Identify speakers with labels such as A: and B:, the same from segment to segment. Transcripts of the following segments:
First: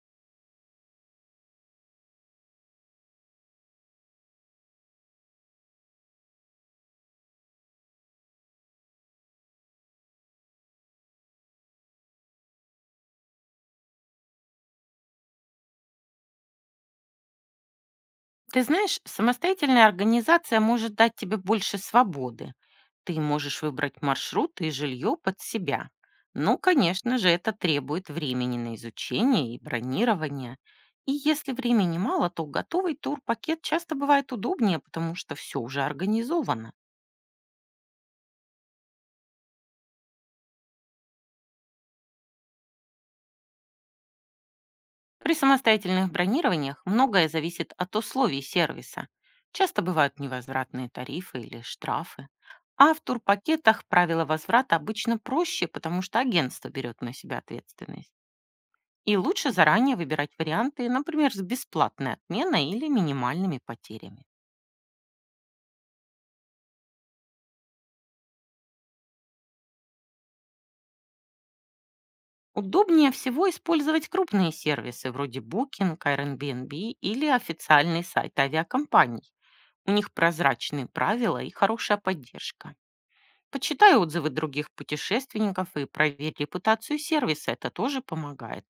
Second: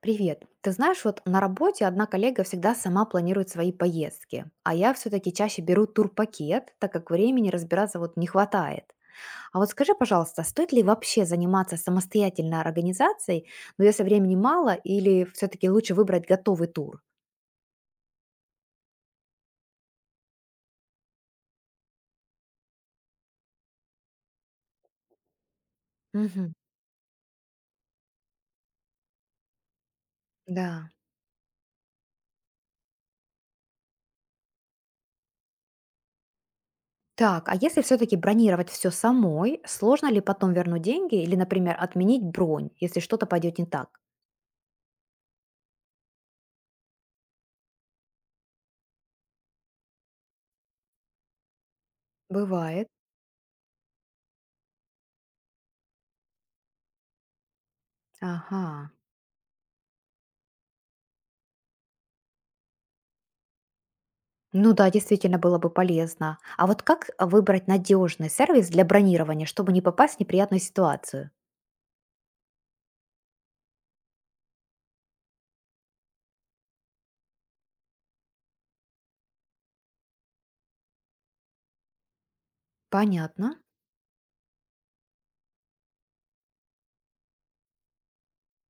A: Привет. Ты знаешь, вот на работе одна коллега всегда сама планирует свои поездки, а я все-таки чаще беру турпакет, так как времени разбираться не хватает. А вот скажи, пожалуйста, стоит ли вообще заниматься самостоятельной организацией, но если времени мало, или все-таки лучше выбрать готовый тур?
B: Ты знаешь, самостоятельная организация может дать тебе больше свободы. Ты можешь выбрать маршрут и жилье под себя.
A: Мгм.
B: Ну, конечно же, это требует времени на изучение и бронирование.
A: Да.
B: И если времени мало, то готовый тур-пакет часто бывает удобнее, потому что все уже организовано.
A: Так, а если все-таки бронировать все самой, сложно ли потом вернуть деньги или, например, отменить бронь, если что-то пойдет не так?
B: При самостоятельных бронированиях многое зависит от условий сервиса. Часто бывают невозвратные тарифы или штрафы.
A: Бывает.
B: А в турпакетах правила возврата обычно проще, потому что агентство берет на себя ответственность.
A: Ага.
B: И лучше заранее выбирать варианты, например, с бесплатной отменой или минимальными потерями.
A: Ну да, действительно было бы полезно. А вот как выбрать надежный сервис для бронирования, чтобы не попасть в неприятную ситуацию?
B: Удобнее всего использовать крупные сервисы вроде Booking, Airbnb или официальный сайт авиакомпаний. У них прозрачные правила и хорошая поддержка.
A: Понятно.
B: Почитай отзывы других путешественников и проверь репутацию сервиса, это тоже помогает.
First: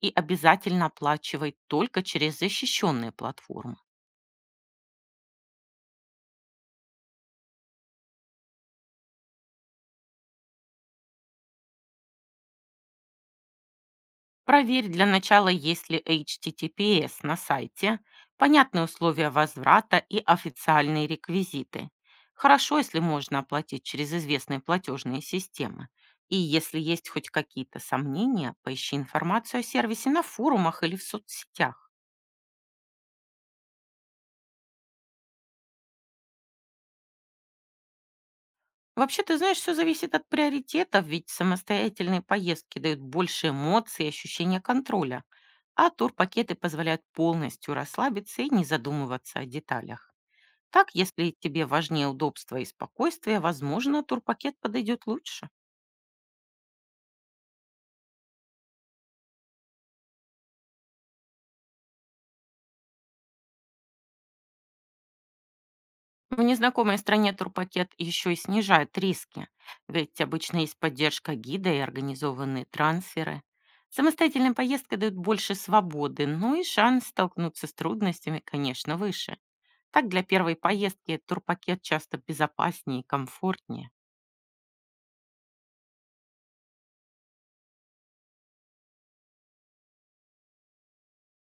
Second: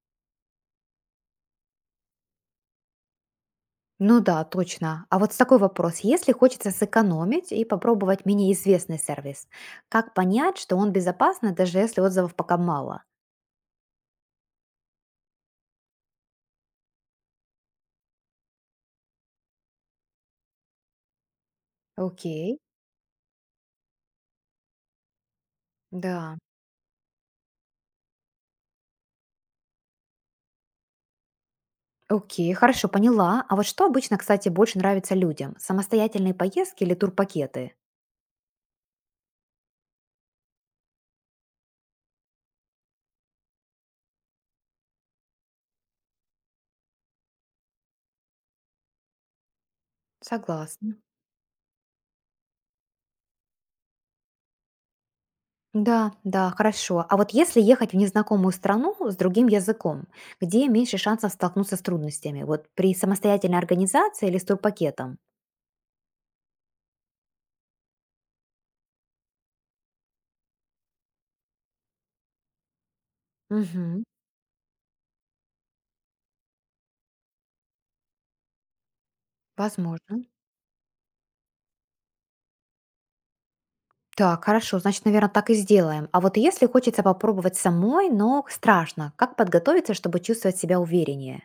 B: И обязательно оплачивай только через защищенные платформы.
A: Ну да, точно. А вот с такой вопрос. Если хочется сэкономить и попробовать менее известный сервис, как понять, что он безопасный, даже если отзывов пока мало?
B: Проверь для начала, есть ли HTTPS на сайте, понятные условия возврата и официальные реквизиты.
A: Окей,
B: Хорошо, если можно оплатить через известные платежные системы. И
A: да.
B: если есть хоть какие-то сомнения, поищи информацию о сервисе на форумах или в соцсетях.
A: Окей, хорошо, поняла. А вот что обычно, кстати, больше нравится людям? Самостоятельные поездки или турпакеты?
B: Вообще, ты знаешь, все зависит от приоритетов, ведь самостоятельные поездки дают больше эмоций и ощущения контроля, а турпакеты позволяют полностью расслабиться и не задумываться о деталях. Так,
A: Согласна.
B: если тебе важнее удобство и спокойствие, возможно, турпакет подойдет лучше.
A: Да, да, хорошо. А вот если ехать в незнакомую страну с другим языком, где меньше шансов столкнуться с трудностями? Вот при самостоятельной организации или с турпакетом?
B: В незнакомой стране турпакет еще и снижает риски, ведь обычно есть поддержка гида и организованные трансферы.
A: Угу,
B: Самостоятельная поездка дает больше свободы, но и шанс столкнуться с трудностями, конечно, выше. Так
A: возможно.
B: для первой поездки турпакет часто безопаснее и комфортнее.
A: Так, хорошо, значит, наверное, так и сделаем. А вот если хочется попробовать самой, но страшно, как подготовиться, чтобы чувствовать себя увереннее?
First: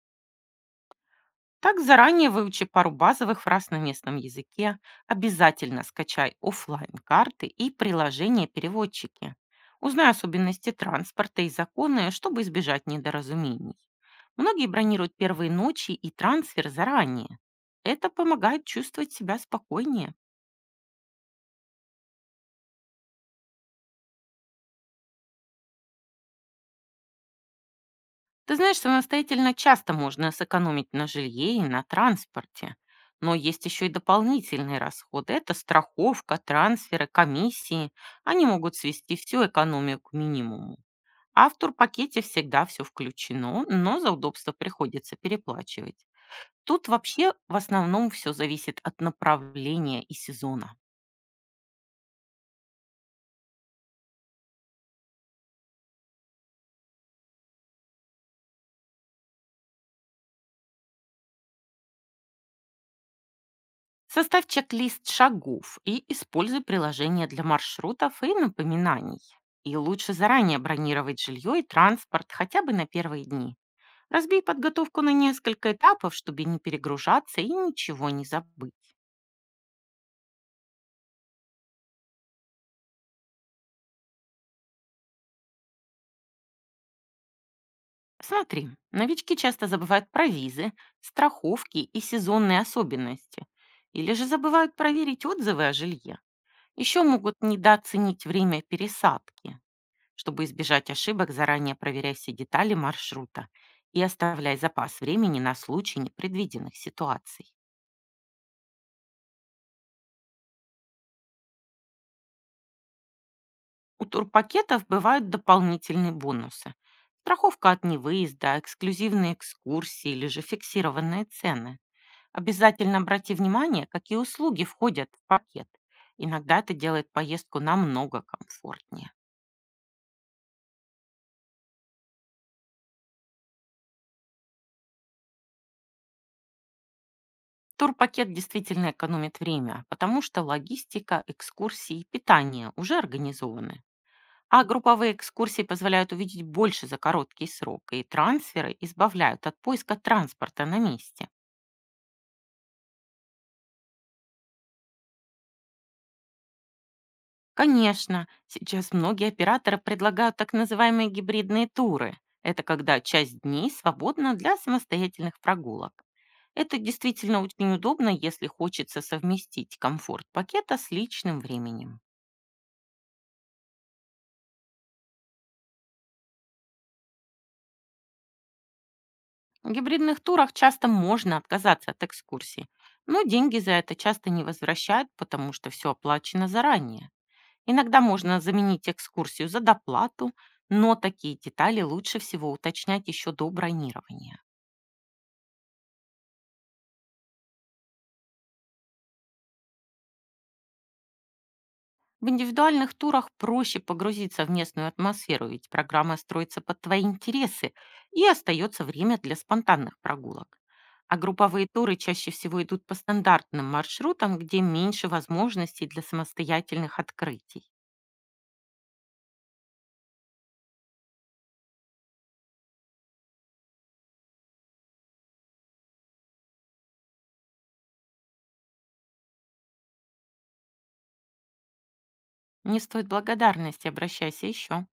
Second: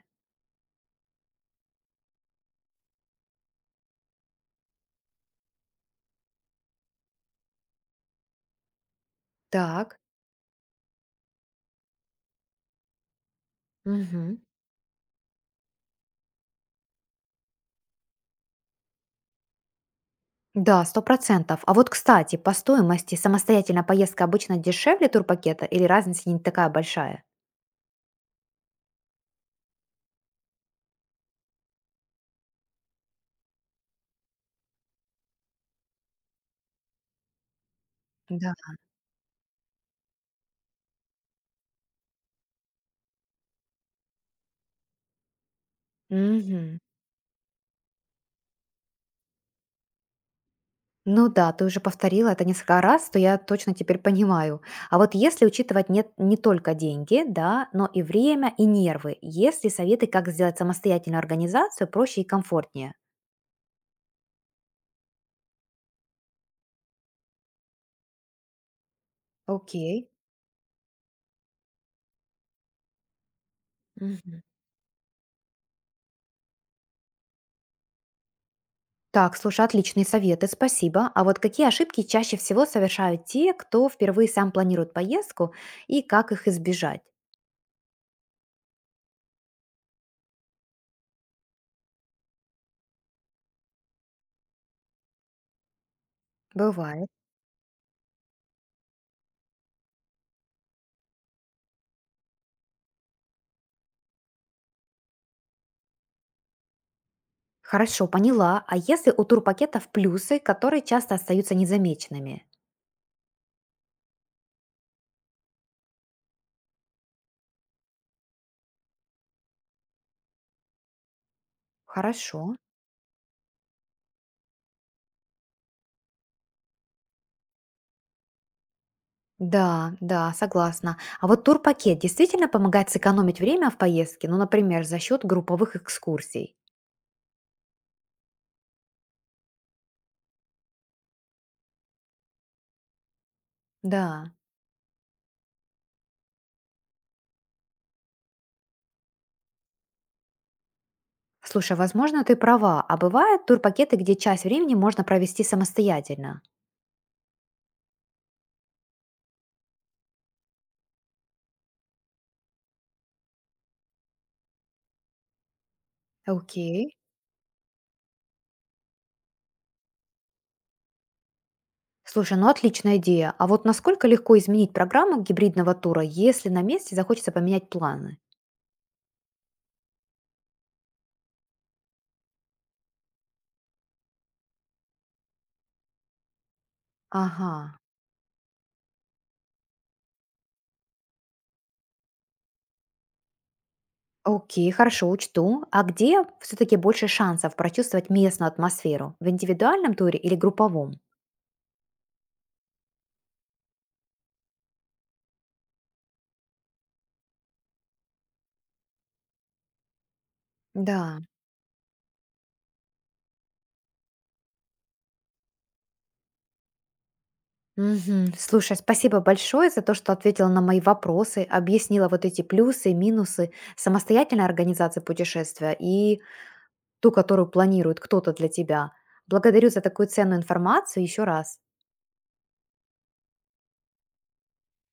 B: Так заранее выучи пару базовых фраз на местном языке, обязательно скачай оффлайн карты и приложения-переводчики.
A: Так.
B: Узнай особенности транспорта и законы, чтобы избежать недоразумений.
A: Угу.
B: Многие бронируют первые ночи и трансфер заранее. Это помогает чувствовать себя спокойнее.
A: Да, 100%. А вот, кстати, по стоимости самостоятельная поездка обычно дешевле турпакета или разница не такая большая?
B: Ты знаешь, самостоятельно часто можно сэкономить на жилье и на транспорте. Но есть еще и дополнительные расходы. Это страховка, трансферы, комиссии. Они
A: Да.
B: могут свести всю экономию к минимуму. А в турпакете всегда все включено, но за удобство приходится переплачивать.
A: Мгм.
B: Тут вообще в основном все зависит от направления и сезона.
A: Ну да, ты уже повторила это несколько раз, то я точно теперь понимаю. А вот если учитывать нет, не только деньги, да, но и время, и нервы, есть ли советы, как сделать самостоятельную организацию проще и комфортнее?
B: Составь чек-лист шагов и используй приложение для маршрутов и напоминаний. И
A: Окей.
B: лучше заранее бронировать жилье и транспорт хотя бы на первые дни.
A: Мгм.
B: Разбей подготовку на несколько этапов, чтобы не перегружаться и ничего не забыть.
A: Так, слушай, отличные советы, спасибо. А вот какие ошибки чаще всего совершают те, кто впервые сам планирует поездку и как их избежать?
B: Смотри, новички часто забывают про визы, страховки и сезонные особенности. Или же забывают проверить отзывы о жилье. Еще
A: Бывает.
B: могут недооценить время пересадки. Чтобы избежать ошибок, заранее проверяй все детали маршрута и оставляй запас времени на случай непредвиденных ситуаций.
A: Хорошо, поняла. А если у турпакетов плюсы, которые часто остаются незамеченными?
B: У турпакетов бывают дополнительные бонусы. Страховка от невыезда, эксклюзивные экскурсии или же фиксированные цены.
A: Хорошо.
B: Обязательно обрати внимание, какие услуги входят в пакет. Иногда это делает поездку намного комфортнее.
A: Да, да, согласна. А вот турпакет действительно помогает сэкономить время в поездке, ну, например, за счет групповых экскурсий.
B: Турпакет действительно экономит время, потому что логистика, экскурсии и питание уже организованы.
A: Да.
B: А групповые экскурсии позволяют увидеть больше за короткий срок, и трансферы избавляют от поиска транспорта на месте.
A: Слушай, а, возможно, ты права, а бывают турпакеты, где часть времени можно провести самостоятельно.
B: Конечно, сейчас многие операторы предлагают так называемые гибридные туры. Это когда часть дней свободна для самостоятельных прогулок. Это
A: Окей.
B: действительно очень удобно, если хочется совместить комфорт пакета с личным временем.
A: Слушай, ну отличная идея. А вот насколько легко изменить программу гибридного тура, если на месте захочется поменять планы?
B: В гибридных турах часто можно отказаться от экскурсии, но деньги за это часто не возвращают, потому что все оплачено заранее.
A: Ага.
B: Иногда можно заменить экскурсию за доплату, но такие детали лучше всего уточнять еще до бронирования.
A: Окей, хорошо, учту. А где все-таки больше шансов прочувствовать местную атмосферу? В индивидуальном туре или групповом?
B: В индивидуальных турах проще погрузиться в местную атмосферу, ведь программа строится под твои интересы и остается время для спонтанных прогулок. А
A: Да.
B: групповые туры чаще всего идут по стандартным маршрутам, где меньше возможностей для самостоятельных открытий.
A: Мгм. Слушай, спасибо большое за то, что ответила на мои вопросы, объяснила вот эти плюсы и минусы самостоятельной организации путешествия и ту, которую планирует кто-то для тебя. Благодарю за такую ценную информацию еще раз.
B: Не стоит благодарности, обращайся еще.